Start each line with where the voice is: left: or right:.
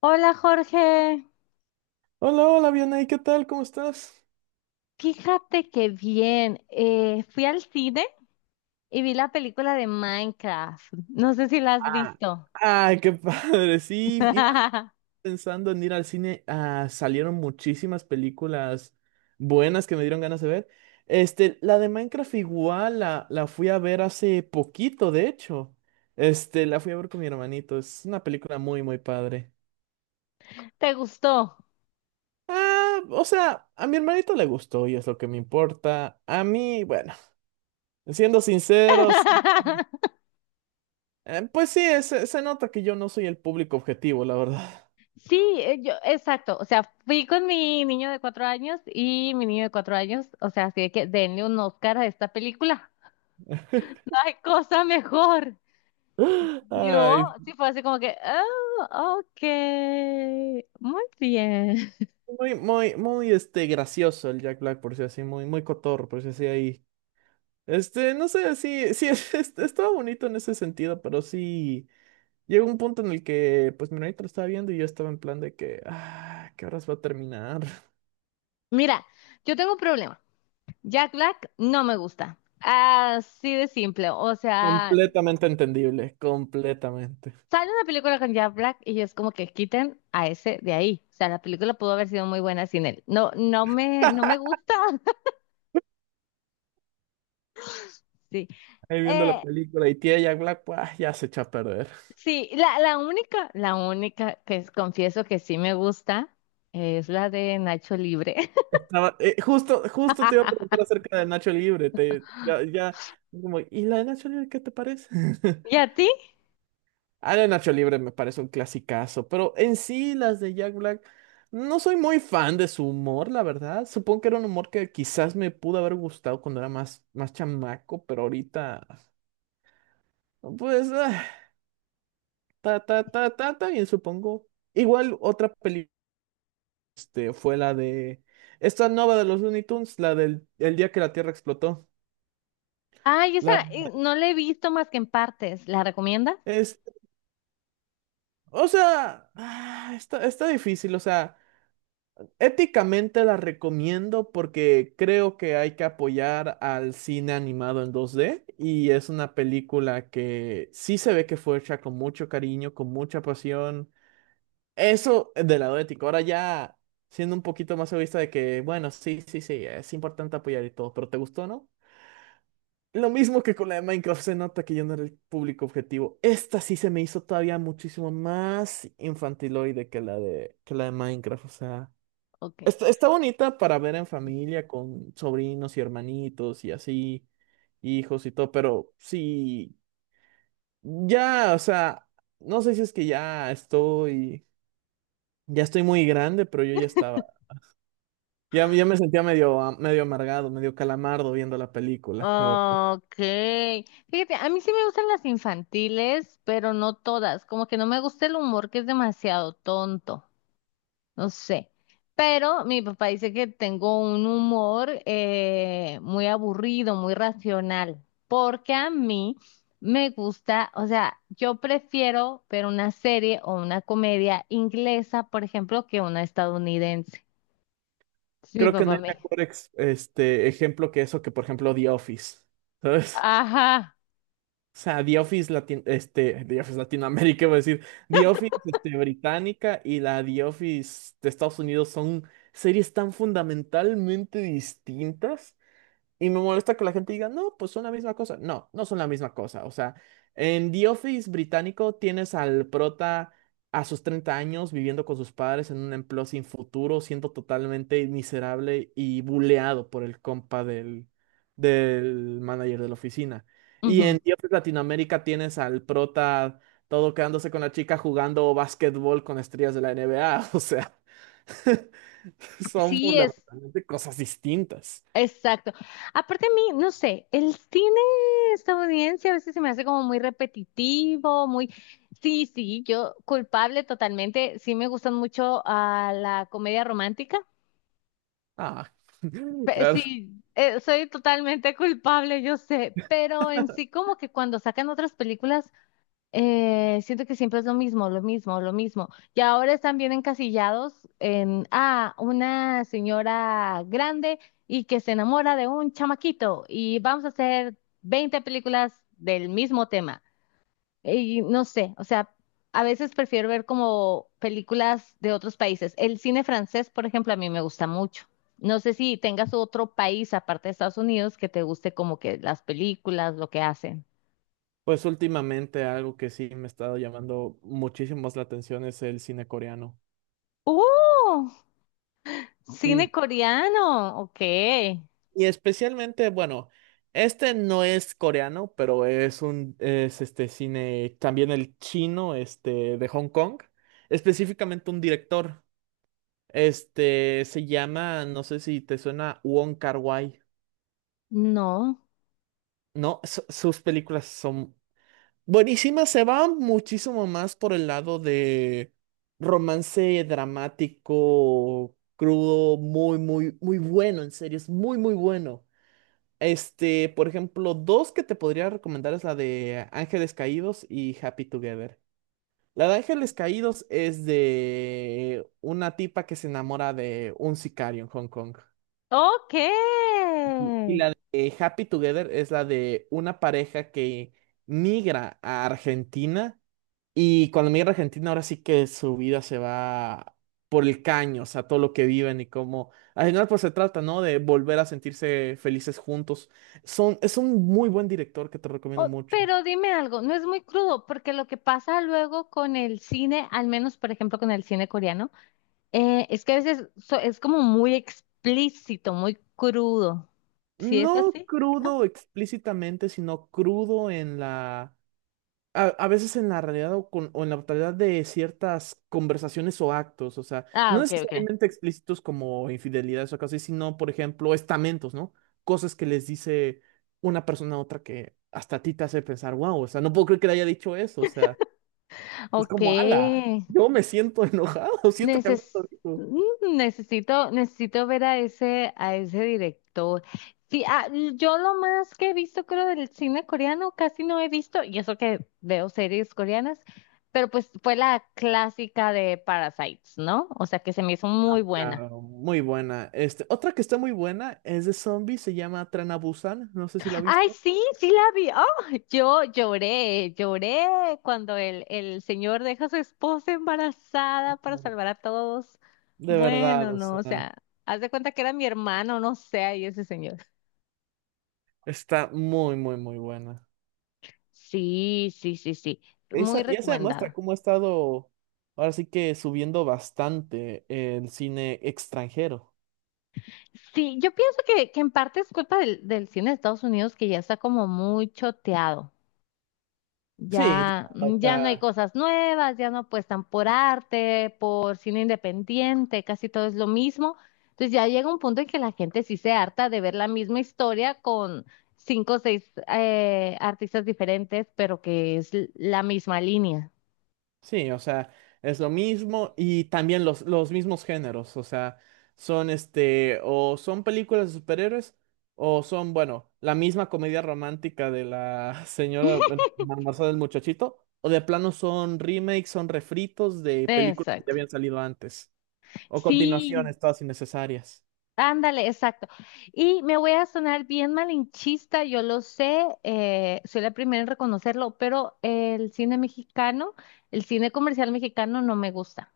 left: Hola Jorge,
right: Hola, hola, Vianey, ¿qué tal? ¿Cómo estás?
left: fíjate que bien, fui al cine y vi la película de Minecraft. No sé si la has
right: Ah,
left: visto.
right: Ay, qué padre. Sí, igual pensando en ir al cine, salieron muchísimas películas buenas que me dieron ganas de ver. La de Minecraft igual la fui a ver hace poquito, de hecho. La fui a ver con mi hermanito. Es una película muy, muy padre.
left: ¿Te gustó?
right: O sea, a mi hermanito le gustó y es lo que me importa. A mí, bueno, siendo sinceros, pues sí, se nota que yo no soy el público objetivo, la verdad.
left: Sí, yo, exacto. O sea, fui con mi niño de 4 años y mi niño de cuatro años, o sea, así de que denle un Oscar a esta película. ¡Ay, cosa mejor! Yo
right: Ay,
left: sí fue así como que, oh, ok, muy bien.
right: muy, muy, muy, gracioso el Jack Black, por si así, muy, muy cotorro, por si así ahí. No sé, sí, sí, estaba bonito en ese sentido, pero sí, llegó un punto en el que, pues, mi hermanito lo estaba viendo y yo estaba en plan de que, ¿qué horas va a terminar?
left: Mira, yo tengo un problema. Jack Black no me gusta. Así de simple. O sea,
right: Completamente entendible, completamente.
left: sale una película con Jack Black y es como que quiten a ese de ahí. O sea, la película pudo haber sido muy buena sin él. No, no me gusta. Sí.
right: Ahí viendo la
left: Eh,
right: película y tía Jack Black, pues, ya se echó a perder.
left: sí, la única, la única confieso que sí me gusta es la de Nacho Libre.
right: Justo, justo te iba a preguntar acerca de Nacho Libre, ya, ya, como, ¿y la de Nacho Libre qué te parece?
left: ¿Y a ti?
right: De Nacho Libre me parece un clasicazo, pero en sí las de Jack Black no soy muy fan de su humor, la verdad. Supongo que era un humor que quizás me pudo haber gustado cuando era más, más chamaco, pero ahorita, pues, ta, ta, ta, ta, ta, bien, supongo. Igual otra película fue la de esta nueva de los Looney Tunes, la del el día que la Tierra explotó.
left: Ay, esa
right: La,
left: no la he visto más que en partes. ¿La recomiendas?
right: es, o sea, está difícil, o sea. Éticamente la recomiendo porque creo que hay que apoyar al cine animado en 2D y es una película que sí se ve que fue hecha con mucho cariño, con mucha pasión. Eso del lado ético. Ahora ya siendo un poquito más egoísta de que, bueno, sí, sí, sí, es importante apoyar y todo, pero ¿te gustó, no? Lo mismo que con la de Minecraft, se nota que yo no era el público objetivo. Esta sí se me hizo todavía muchísimo más infantiloide que que la de Minecraft, o sea.
left: Ok.
right: Está bonita para ver en familia con sobrinos y hermanitos y así, hijos y todo, pero sí, ya, o sea, no sé si es que ya estoy muy grande, pero yo ya estaba, ya, ya me sentía medio, medio amargado, medio calamardo viendo la película, la verdad.
left: Okay, fíjate, a mí sí me gustan las infantiles, pero no todas. Como que no me gusta el humor que es demasiado tonto. No sé. Pero mi papá dice que tengo un humor muy aburrido, muy racional. Porque a mí me gusta, o sea, yo prefiero ver una serie o una comedia inglesa, por ejemplo, que una estadounidense. Entonces, mi
right: Creo que no
left: papá
right: hay
left: me.
right: mejor ejemplo que eso que, por ejemplo, The Office, ¿sabes?
left: Ajá.
right: O sea, The Office Latinoamérica, iba a decir, The Office, británica y la The Office de Estados Unidos son series tan fundamentalmente distintas y me molesta que la gente diga, no, pues son la misma cosa. No, no son la misma cosa. O sea, en The Office británico tienes al prota a sus 30 años viviendo con sus padres en un empleo sin futuro, siendo totalmente miserable y buleado por el compa del manager de la oficina. Y
left: Ujú.
right: en The Office Latinoamérica tienes al prota todo quedándose con la chica jugando básquetbol con estrellas de la NBA. O sea, son
left: Sí es.
right: fundamentalmente cosas distintas.
left: Exacto. Aparte a mí, no sé, el cine estadounidense a veces se me hace como muy repetitivo, muy... Sí, sí, yo culpable totalmente. Sí me gustan mucho a la comedia romántica.
right: Ah, claro.
left: Sí, soy totalmente culpable, yo sé, pero en sí como que cuando sacan otras películas siento que siempre es lo mismo, lo mismo, lo mismo. Y ahora están bien encasillados en, ah, una señora grande y que se enamora de un chamaquito y vamos a hacer 20 películas del mismo tema. Y no sé, o sea, a veces prefiero ver como películas de otros países. El cine francés, por ejemplo, a mí me gusta mucho. No sé si tengas otro país aparte de Estados Unidos que te guste como que las películas, lo que hacen.
right: Pues últimamente algo que sí me ha estado llamando muchísimo más la atención es el cine coreano.
left: ¡Uh! Cine
right: Sí.
left: coreano, ok.
right: Y especialmente, bueno, este no es coreano, pero es este cine, también el chino, de Hong Kong. Específicamente un director. Este se llama, no sé si te suena, Wong Kar-wai.
left: No.
right: No, sus películas son Buenísima, se va muchísimo más por el lado de romance dramático, crudo, muy, muy, muy bueno, en serio, es muy, muy bueno. Por ejemplo, dos que te podría recomendar es la de Ángeles Caídos y Happy Together. La de Ángeles Caídos es de una tipa que se enamora de un sicario en Hong Kong.
left: Ok.
right: Happy Together es la de una pareja que migra a Argentina. Y cuando me a Argentina, ahora sí que su vida se va por el caño, o sea, todo lo que viven y cómo. Al final, pues se trata, ¿no? De volver a sentirse felices juntos. Es un muy buen director que te recomiendo mucho.
left: Pero dime algo, no es muy crudo, porque lo que pasa luego con el cine, al menos por ejemplo con el cine coreano, es que a veces es como muy explícito, muy crudo. ¿Sí es
right: No
left: así?
right: crudo explícitamente, sino crudo en la a veces en la realidad o, o en la brutalidad de ciertas conversaciones o actos, o sea,
left: Ah,
right: no
left: ok, ok.
right: necesariamente explícitos como infidelidades o cosas, así, sino, por ejemplo, estamentos, ¿no? Cosas que les dice una persona a otra que hasta a ti te hace pensar, wow, o sea, no puedo creer que le haya dicho eso, o sea, es
left: Ok.
right: como, ala, yo me siento enojado, siento que a mí me
left: Neces-
right: lo dijo.
left: necesito, necesito ver a ese director. Sí, yo lo más que he visto, creo, del cine coreano, casi no he visto, y eso que veo series coreanas, pero pues fue la clásica de Parasites, ¿no? O sea, que se me hizo muy buena.
right: Claro, muy buena. Otra que está muy buena es de zombies, se llama Tren a Busan, no sé si la
left: Ay,
right: viste.
left: sí, sí la vi. Oh, yo lloré, lloré cuando el señor deja a su esposa embarazada para salvar a todos.
right: De verdad,
left: Bueno,
right: o
left: no, o
right: sea.
left: sea, haz de cuenta que era mi hermano, no sé, ahí ese señor.
right: Está muy, muy, muy buena.
left: Sí, sí, sí, sí, muy
right: Esa, ya se demuestra
left: recomendada.
right: cómo ha estado, ahora sí que subiendo bastante el cine extranjero.
left: Sí, yo pienso que en parte es culpa del cine de Estados Unidos que ya está como muy choteado.
right: Sí, ya,
left: Ya, mm,
right: o
left: ya no hay
right: sea,
left: cosas nuevas, ya no apuestan por arte, por cine independiente, casi todo es lo mismo. Entonces ya llega un punto en que la gente sí se harta de ver la misma historia con cinco o seis artistas diferentes, pero que es la misma línea.
right: sí, o sea, es lo mismo y también los mismos géneros, o sea, son o son películas de superhéroes o son, bueno, la misma comedia romántica de la señora bueno, Marcela del Muchachito, o de plano son remakes, son refritos de películas que ya
left: Exacto.
right: habían salido antes. O
left: Sí,
right: continuaciones todas innecesarias.
left: ándale, exacto. Y me voy a sonar bien malinchista, yo lo sé, soy la primera en reconocerlo, pero el cine mexicano, el cine comercial mexicano no me gusta.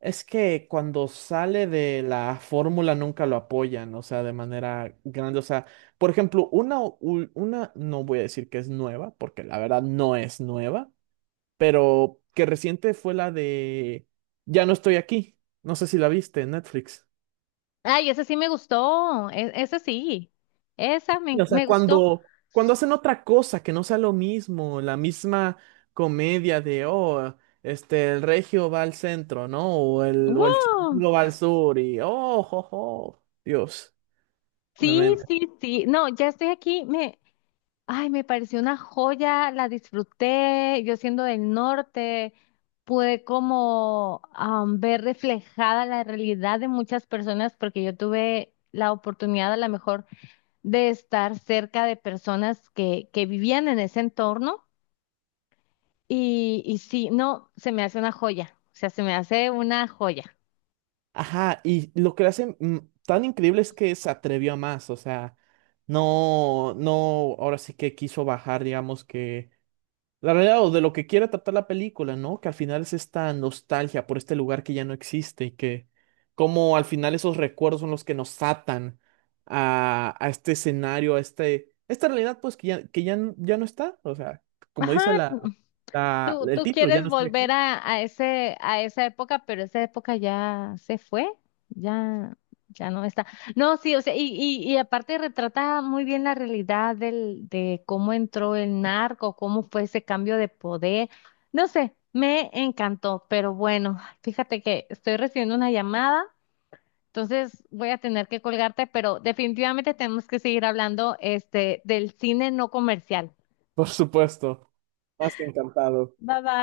right: Es que cuando sale de la fórmula nunca lo apoyan, o sea, de manera grande. O sea, por ejemplo, una, no voy a decir que es nueva, porque la verdad no es nueva, pero que reciente fue la de Ya no estoy aquí. No sé si la viste en Netflix.
left: Ay, ese sí me gustó, ese sí, esa me,
right: O sea,
left: me gustó.
right: cuando hacen otra cosa que no sea lo mismo, la misma comedia de, oh, el regio va al centro, ¿no? O el chico
left: ¡Wow!
right: va al sur y, oh, jo, jo, Dios. me-
left: Sí,
right: me-
left: sí, sí, no, ya estoy aquí, me, ay, me pareció una joya, la disfruté, yo siendo del norte, pude como am, ver reflejada la realidad de muchas personas porque yo tuve la oportunidad a lo mejor de estar cerca de personas que vivían en ese entorno y sí, no, se me hace una joya, o sea, se me hace una joya.
right: Ajá, y lo que lo hace tan increíble es que se atrevió a más, o sea, no, no, ahora sí que quiso bajar, digamos que la realidad o de lo que quiere tratar la película, ¿no? Que al final es esta nostalgia por este lugar que ya no existe y que como al final esos recuerdos son los que nos atan a este escenario, esta realidad pues que ya, ya no está. O sea, como
left: Ajá,
right: dice
left: tú,
right: el
left: tú
right: título, ya
left: quieres
right: no estoy
left: volver
right: aquí.
left: a ese, a esa época, pero esa época ya se fue, ya, ya no está. No, sí, o sea, y aparte retrata muy bien la realidad del, de cómo entró el narco, cómo fue ese cambio de poder. No sé, me encantó, pero bueno, fíjate que estoy recibiendo una llamada, entonces voy a tener que colgarte, pero definitivamente tenemos que seguir hablando, este, del cine no comercial.
right: Por supuesto, más que encantado.
left: Bye bye.